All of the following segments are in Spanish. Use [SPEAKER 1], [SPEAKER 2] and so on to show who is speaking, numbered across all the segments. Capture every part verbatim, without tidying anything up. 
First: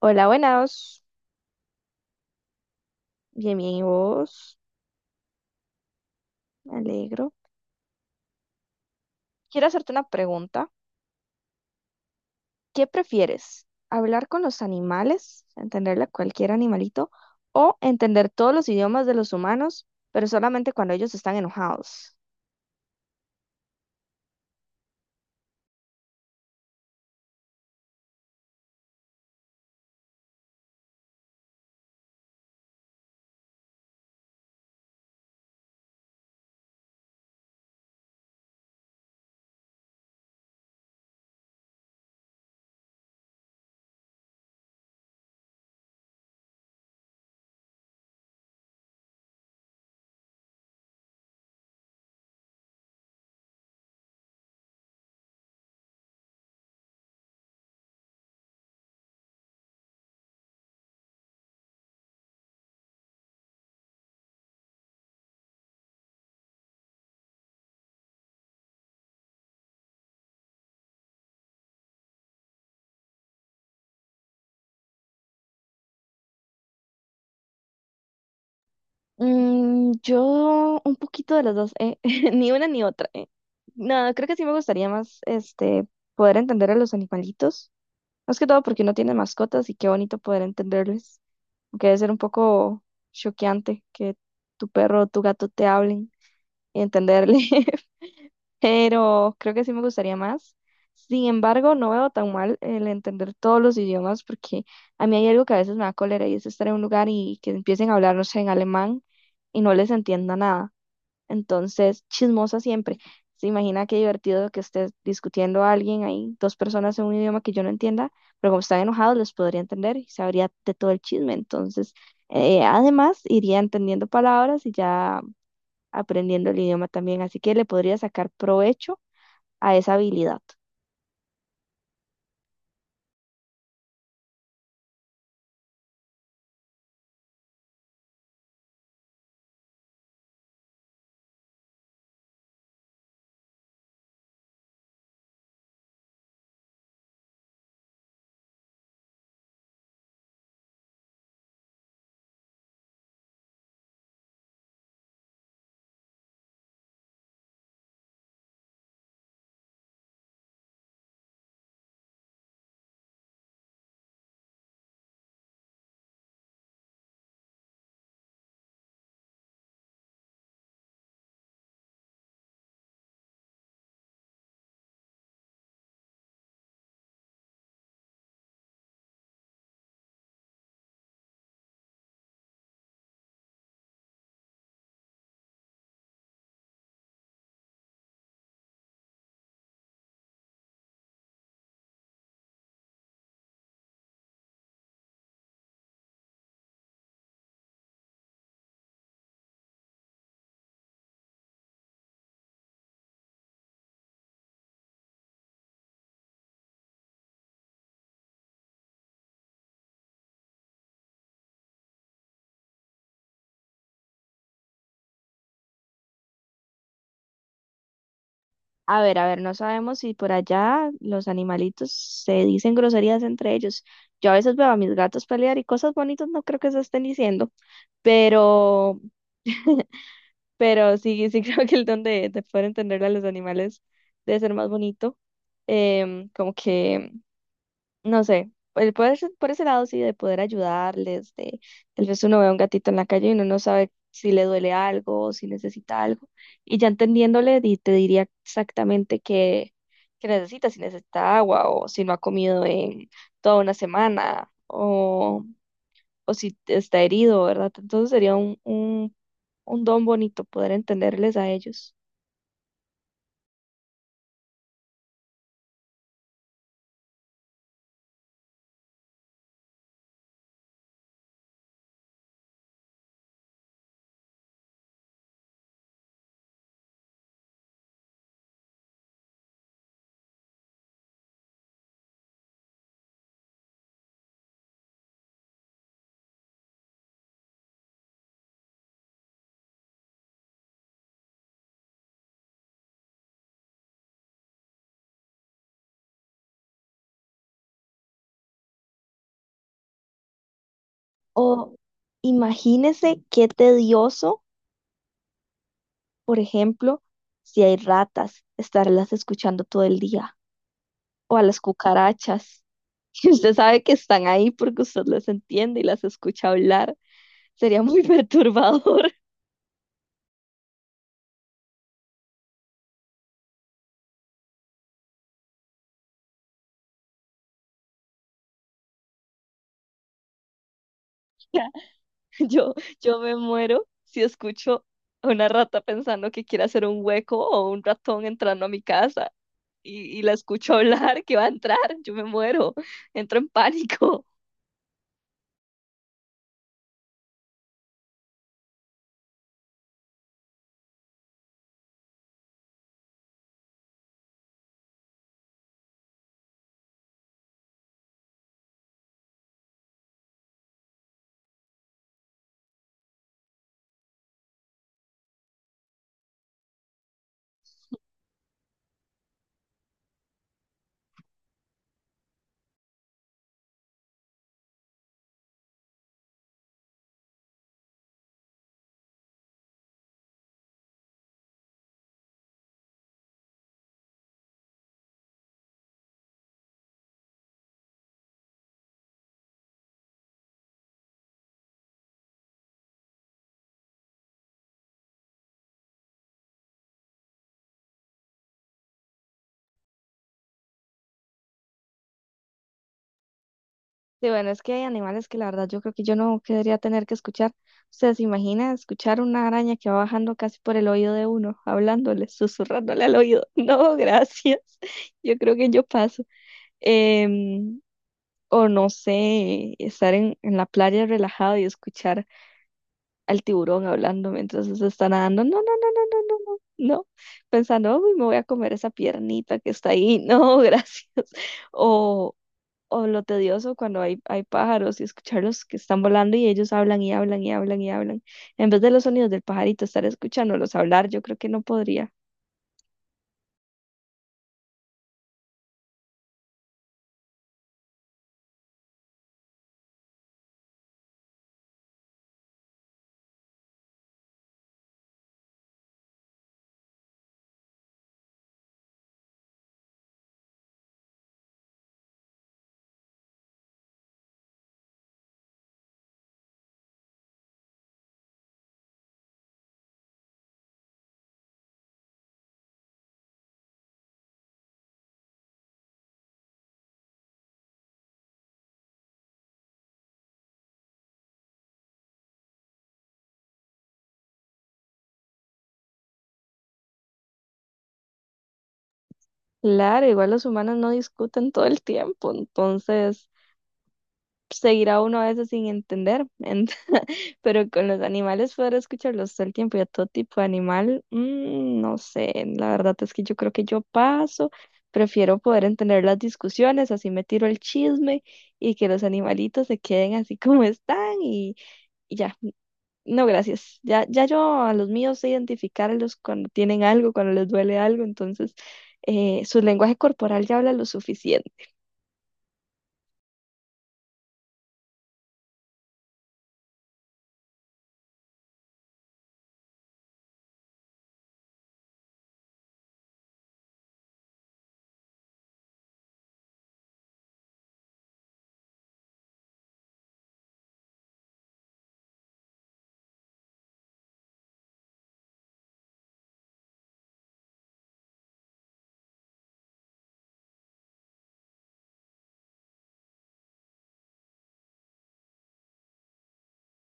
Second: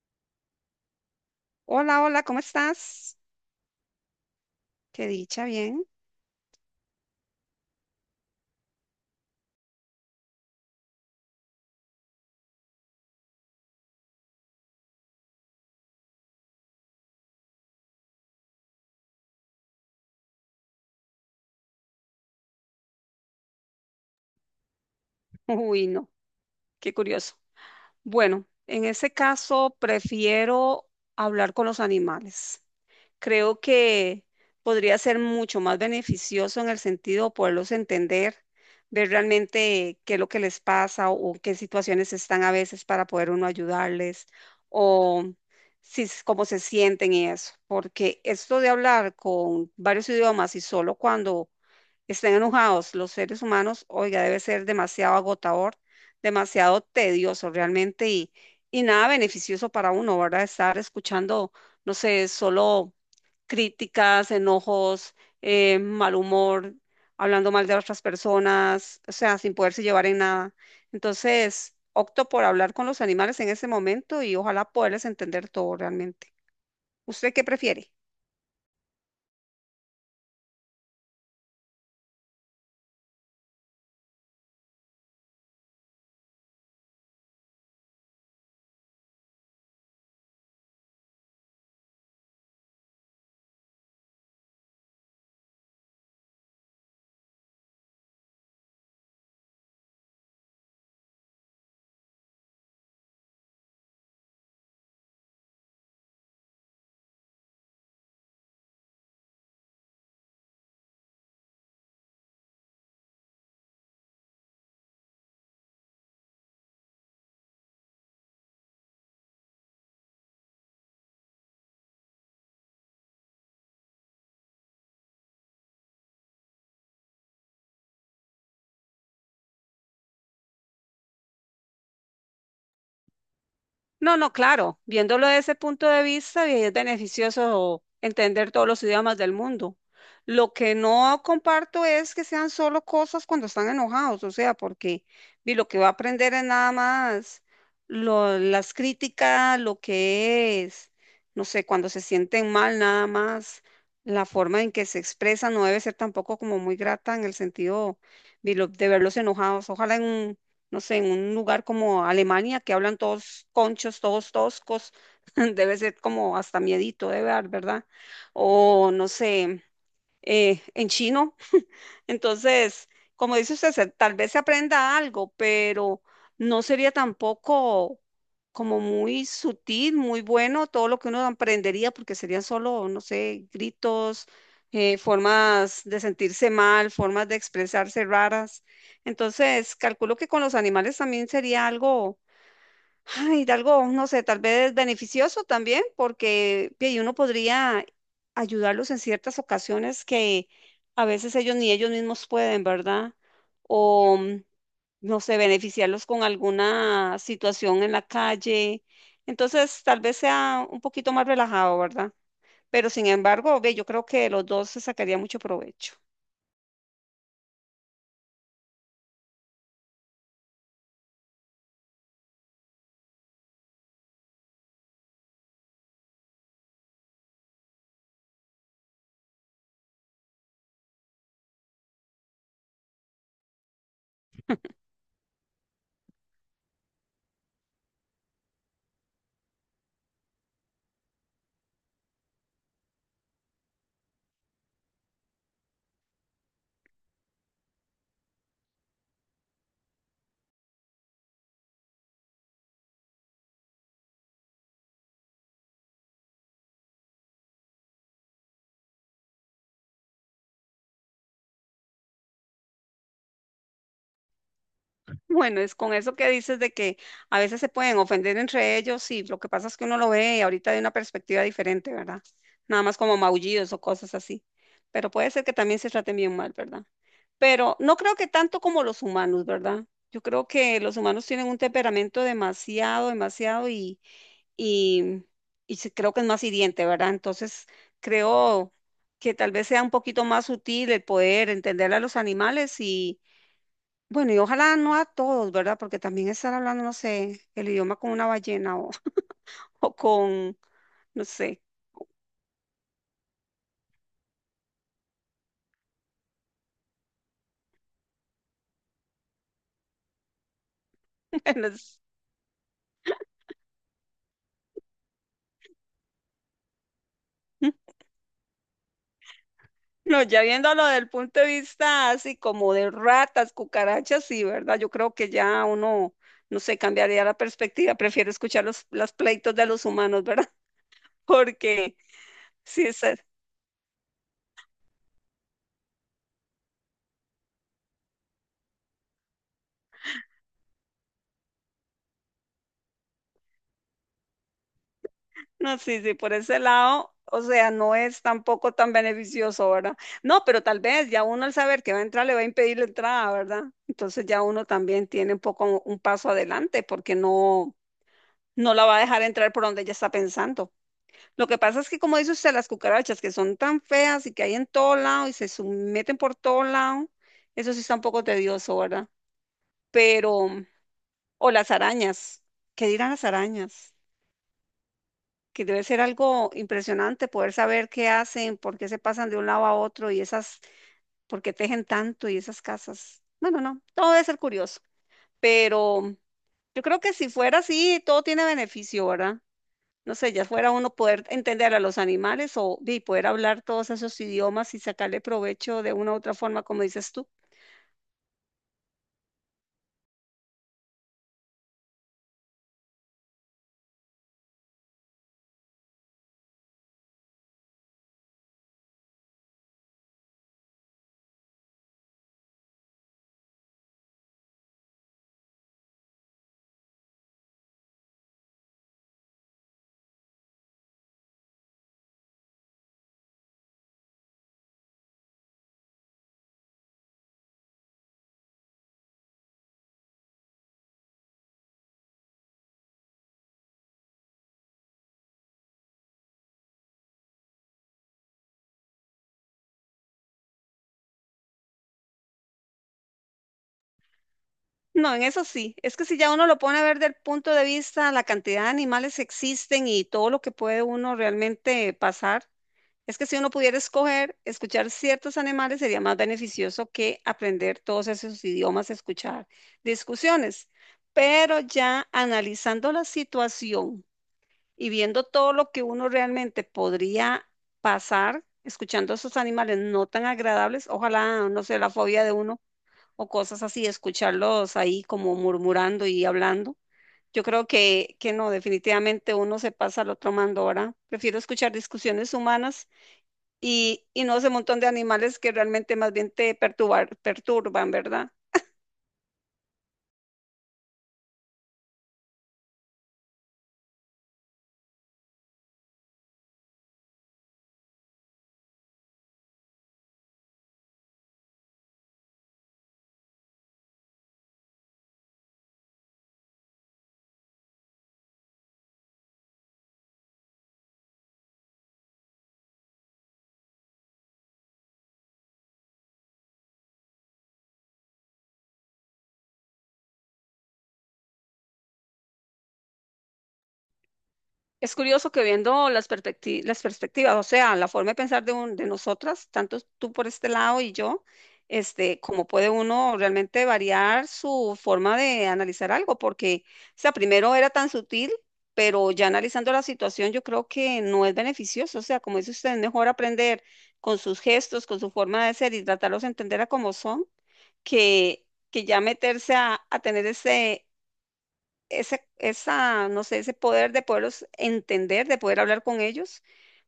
[SPEAKER 1] Hola, buenas.
[SPEAKER 2] Hola, hola, ¿cómo estás?
[SPEAKER 1] Bien, bien, ¿y vos?
[SPEAKER 2] Qué dicha, bien.
[SPEAKER 1] Me alegro. Quiero hacerte una pregunta. ¿Qué prefieres? ¿Hablar con los animales, entenderle a cualquier animalito, o entender todos los idiomas de los humanos, pero solamente cuando ellos están enojados?
[SPEAKER 2] Uy, no, qué curioso. Bueno, en ese caso prefiero hablar con los animales. Creo que podría ser mucho más beneficioso en el sentido de poderlos entender, ver realmente qué es lo que les pasa o qué situaciones están a veces para poder uno ayudarles o si, s- cómo se sienten y eso. Porque esto de hablar con varios idiomas y solo cuando estén enojados los seres humanos, oiga, debe ser demasiado agotador, demasiado tedioso realmente y, y nada beneficioso para uno, ¿verdad? Estar escuchando, no sé, solo críticas, enojos, eh, mal humor, hablando mal de otras personas, o sea, sin poderse llevar en nada. Entonces, opto por hablar con los animales en ese momento y ojalá poderles entender todo realmente. ¿Usted qué prefiere?
[SPEAKER 1] Mm, yo un poquito de las dos, eh, Ni una ni otra, eh. No, creo que sí me gustaría más, este, poder entender a los animalitos. Más que todo porque uno tiene mascotas y qué bonito poder entenderles, aunque debe ser un poco choqueante que tu perro o tu gato te hablen y entenderle. Pero creo que sí me gustaría más. Sin embargo, no veo tan mal el entender todos los idiomas porque a mí hay algo que a veces me da cólera y es estar en un lugar y que empiecen a hablar, no sé, en alemán y no les entienda nada. Entonces, chismosa siempre. Se imagina qué divertido que esté discutiendo a alguien ahí, dos personas en un idioma que yo no entienda, pero como están enojados, les podría entender y sabría de todo el chisme. Entonces, eh, además, iría entendiendo palabras y ya aprendiendo el idioma también. Así que le podría sacar provecho a esa habilidad.
[SPEAKER 2] No, no, claro, viéndolo desde ese punto de vista, bien, es beneficioso entender todos los idiomas del mundo. Lo que no comparto es que sean solo cosas cuando están enojados, o sea, porque vi, lo que va a aprender es nada más lo- las críticas, lo que es, no sé, cuando se sienten mal, nada más. La forma en que se expresa no debe ser tampoco como muy grata en el sentido vi, lo- de verlos enojados. Ojalá en un no sé, en un lugar como Alemania que hablan todos conchos, todos toscos. Debe ser como hasta miedito de ver, ¿verdad? O no sé, eh, en chino. Entonces, como dice usted, se- tal vez se aprenda algo, pero no sería tampoco como muy sutil, muy bueno todo lo que uno aprendería, porque serían solo, no sé, gritos, eh, formas de sentirse mal, formas de expresarse raras. Entonces, calculo que con los animales también sería algo. Ay, de algo, no sé, tal vez beneficioso también, porque y uno podría ayudarlos en ciertas ocasiones que a veces ellos ni ellos mismos pueden, ¿verdad? O, mm, no sé, beneficiarlos con alguna situación en la calle. Entonces, tal vez sea un poquito más relajado, ¿verdad? Pero sin embargo, ve, yo creo que de los dos se sacaría mucho provecho.
[SPEAKER 1] A ver, a ver, no sabemos si por allá los animalitos se dicen groserías entre ellos. Yo a veces veo a mis gatos pelear y cosas bonitas no creo que se estén diciendo, pero pero sí, sí, creo que el don de, de poder entenderle a los animales debe ser más bonito. Em, como que, no sé, el poder, ser- por ese lado sí, de poder ayudarles. De tal vez uno ve a un gatito en la calle y uno no sabe si le duele algo o si necesita algo. Y ya entendiéndole, di- te diría exactamente qué, qué necesita, si necesita agua o si no ha comido en toda una semana o si está herido, ¿verdad? Entonces sería un, un, un don bonito poder entenderles a ellos.
[SPEAKER 2] Bueno, es con eso que dices de que a veces se pueden ofender entre ellos y lo que pasa es que uno lo ve ahorita de una perspectiva diferente, ¿verdad? Nada más como maullidos o cosas así. Pero puede ser que también se traten bien mal, ¿verdad? Pero no creo que tanto como los humanos, ¿verdad? Yo creo que los humanos tienen un temperamento demasiado, demasiado y, y, y sí creo que es más hiriente, ¿verdad? Entonces creo que tal vez sea un poquito más sutil el poder entender a los animales y bueno, y ojalá no a todos, ¿verdad? Porque también estar hablando, no sé, el idioma con una ballena o, o con, no sé,
[SPEAKER 1] O imagínese qué tedioso, por ejemplo, si hay ratas, estarlas escuchando todo el día. O a las
[SPEAKER 2] no, s-
[SPEAKER 1] cucarachas, que usted sabe que están ahí porque usted las entiende y las escucha hablar. Sería muy perturbador.
[SPEAKER 2] no, ya viéndolo desde el punto de vista así como de ratas, cucarachas, sí, ¿verdad? Yo creo que ya uno, no sé, cambiaría la perspectiva, prefiero escuchar los, los pleitos de los humanos, ¿verdad? Porque
[SPEAKER 1] Yo,
[SPEAKER 2] sí, es.
[SPEAKER 1] yo me muero si escucho a una rata pensando que quiere hacer un hueco o un ratón entrando a mi casa. y, y la escucho hablar que va a entrar, yo me muero, entro en pánico.
[SPEAKER 2] No, sí, sí, por ese lado, o sea, no es tampoco tan beneficioso, ¿verdad? No, pero tal vez ya uno al saber que va a entrar le va a impedir la entrada, ¿verdad? Entonces ya uno también tiene un poco un paso adelante porque no, no la va a dejar entrar por donde ella está pensando. Lo que pasa es que, como dice usted, las cucarachas que son tan feas y que hay en todo lado y se meten por todo lado, eso sí está un poco tedioso, ¿verdad? Pero, o las arañas, ¿qué dirán las arañas? Que debe ser algo impresionante poder saber qué hacen, por qué se pasan de un lado a otro y esas, por qué tejen tanto y esas casas. Bueno, no, todo debe ser curioso, pero yo creo que si fuera así, todo tiene beneficio, ¿verdad? No sé, ya fuera uno poder entender a los animales o y poder hablar todos esos idiomas y sacarle provecho de una u otra forma, como dices tú.
[SPEAKER 1] Sí, bueno, es que hay animales que la verdad yo creo que yo no querría tener que escuchar. O sea, ¿se imagina escuchar una araña que va bajando casi por el oído de uno, hablándole, susurrándole al oído? No, gracias. Yo creo que yo paso. Em, o no sé, estar en, en la playa relajado y escuchar al tiburón hablando mientras se está nadando. No, no, no, no, no, no, no, no. Pensando, uy, me voy a comer esa piernita que está ahí. No, gracias. O, o lo tedioso cuando hay, hay pájaros y escucharlos que están volando y ellos hablan y hablan y hablan y hablan. En vez de los sonidos del pajarito, estar escuchándolos hablar, yo creo que no podría.
[SPEAKER 2] No, en eso sí. Es que si ya uno lo pone a ver del punto de vista, la cantidad de animales que existen y todo lo que puede uno realmente pasar. Es que si uno pudiera escoger, escuchar ciertos animales sería más beneficioso que aprender todos esos idiomas, escuchar discusiones. Pero ya analizando la situación y viendo todo lo que uno realmente podría pasar escuchando a esos animales no tan agradables, ojalá, no sé, la fobia de uno o cosas así, escucharlos ahí como murmurando y hablando. Yo creo que, que no, definitivamente uno se pasa al otro mando ahora. Prefiero escuchar discusiones humanas y, y no ese montón de animales que realmente más bien te perturbar- perturban, ¿verdad?
[SPEAKER 1] Claro, igual los humanos no discuten todo el tiempo, entonces seguirá uno a veces sin entender, en- pero con los animales poder escucharlos todo el tiempo y a todo tipo de animal, mm, no sé, la verdad es que yo creo que yo paso, prefiero poder entender las discusiones, así me tiro el chisme y que los animalitos se queden así como están y, y ya. No, gracias. Ya, ya yo a los míos sé identificarlos cuando tienen algo, cuando les duele algo. Entonces, eh, su lenguaje corporal ya habla lo suficiente.
[SPEAKER 2] Es curioso que viendo las perspecti- las perspectivas, o sea, la forma de pensar de, un, de nosotras, tanto tú por este lado y yo, este, cómo puede uno realmente variar su forma de analizar algo, porque, o sea, primero era tan sutil, pero ya analizando la situación, yo creo que no es beneficioso, o sea, como dice usted, es mejor aprender con sus gestos, con su forma de ser y tratarlos de entender a cómo son que, que ya meterse a, a tener ese, ese, esa, no sé, ese poder de poderlos entender, de poder hablar con ellos,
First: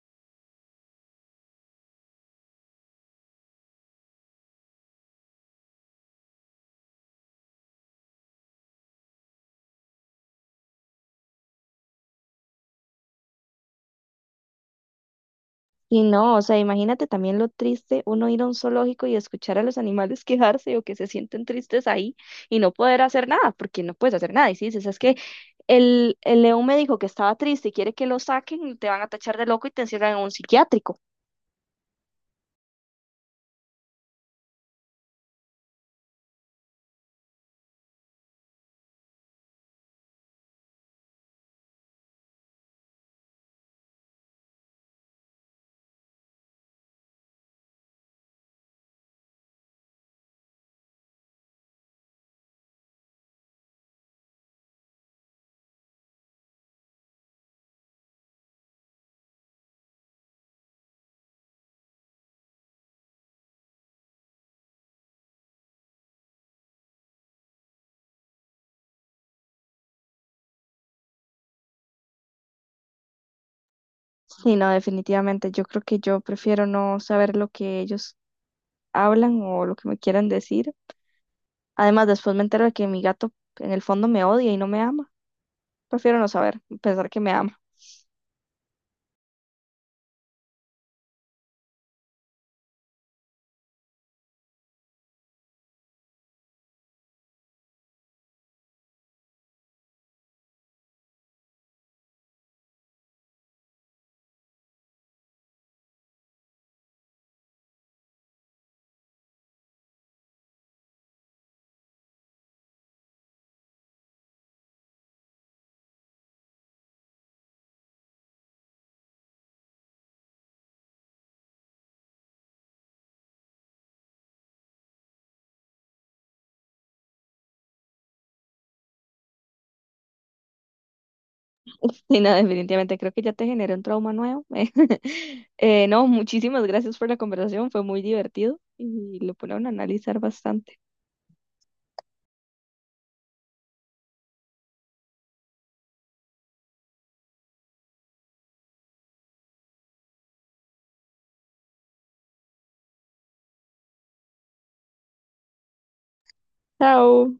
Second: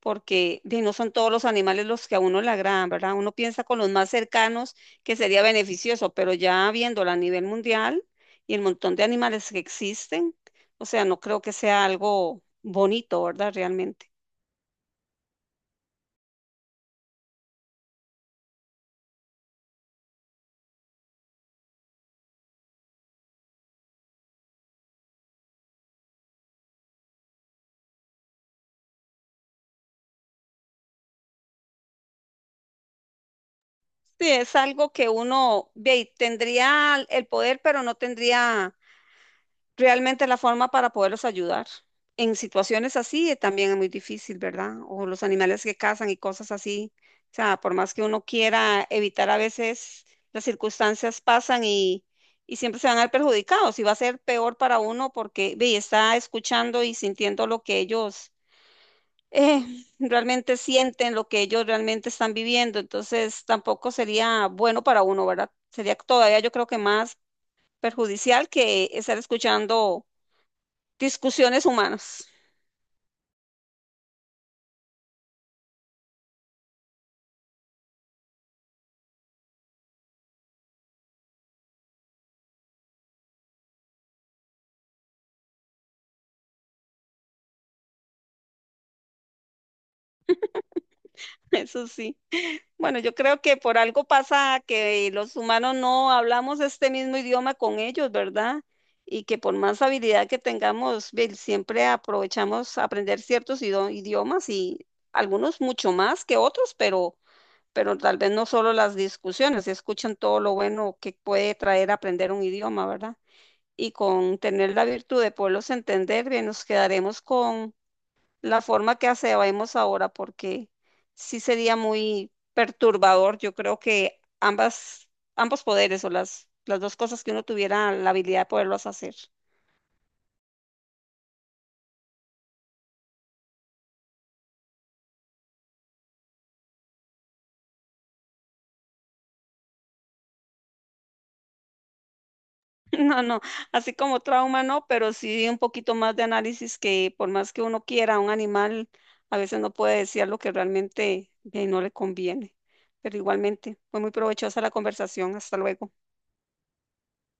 [SPEAKER 2] porque de, no son todos los animales los que a uno le agradan, ¿verdad? Uno piensa con los más cercanos que sería beneficioso, pero ya viéndolo a nivel mundial y el montón de animales que existen, o sea, no creo que sea algo bonito, ¿verdad? Realmente.
[SPEAKER 1] Y no, o sea, imagínate también lo triste uno ir a un zoológico y escuchar a los animales quejarse o que se sienten tristes ahí y no poder hacer nada, porque no puedes hacer nada. Y si dices, es que el, el león me dijo que estaba triste y quiere que lo saquen, te van a tachar de loco y te encierran en un psiquiátrico.
[SPEAKER 2] Sí, es algo que uno ve, tendría el poder, pero no tendría realmente la forma para poderlos ayudar. En situaciones así eh, también es muy difícil, ¿verdad? O los animales que cazan y cosas así. O sea, por más que uno quiera evitar a veces, las circunstancias pasan y, y siempre se van a ver perjudicados y va a ser peor para uno porque ve, está escuchando y sintiendo lo que ellos eh, realmente sienten, lo que ellos realmente están viviendo. Entonces tampoco sería bueno para uno, ¿verdad? Sería todavía yo creo que más perjudicial que estar escuchando discusiones humanas.
[SPEAKER 1] Sí, no, definitivamente, yo creo que yo prefiero no saber lo que ellos hablan o lo que me quieran decir. Además, después me entero de que mi gato en el fondo me odia y no me ama. Prefiero no saber, pensar que me ama.
[SPEAKER 2] Eso sí. Bueno, yo creo que por algo pasa que los humanos no hablamos este mismo idioma con ellos, ¿verdad? Y que por más habilidad que tengamos, ve, siempre aprovechamos aprender ciertos ido- idiomas y algunos mucho más que otros, pero, pero tal vez no solo las discusiones, escuchan todo lo bueno que puede traer aprender un idioma, ¿verdad? Y con tener la virtud de poderlos entender, bien, nos quedaremos con la forma que hacemos ahora, porque sí sería muy perturbador. Yo creo que ambas, ambos poderes o las, las dos cosas que uno tuviera la habilidad de poderlos hacer.
[SPEAKER 1] Sí, no, definitivamente creo que ya te generé un trauma nuevo. Eh, no, muchísimas gracias por la conversación, fue muy divertido y lo pone a uno a analizar bastante.
[SPEAKER 2] No, no, así como trauma no, pero sí un poquito más de análisis que por más que uno quiera, un animal a veces no puede decir lo que realmente eh, no le conviene. Pero igualmente, fue muy provechosa la conversación. Hasta luego.
[SPEAKER 1] Chao.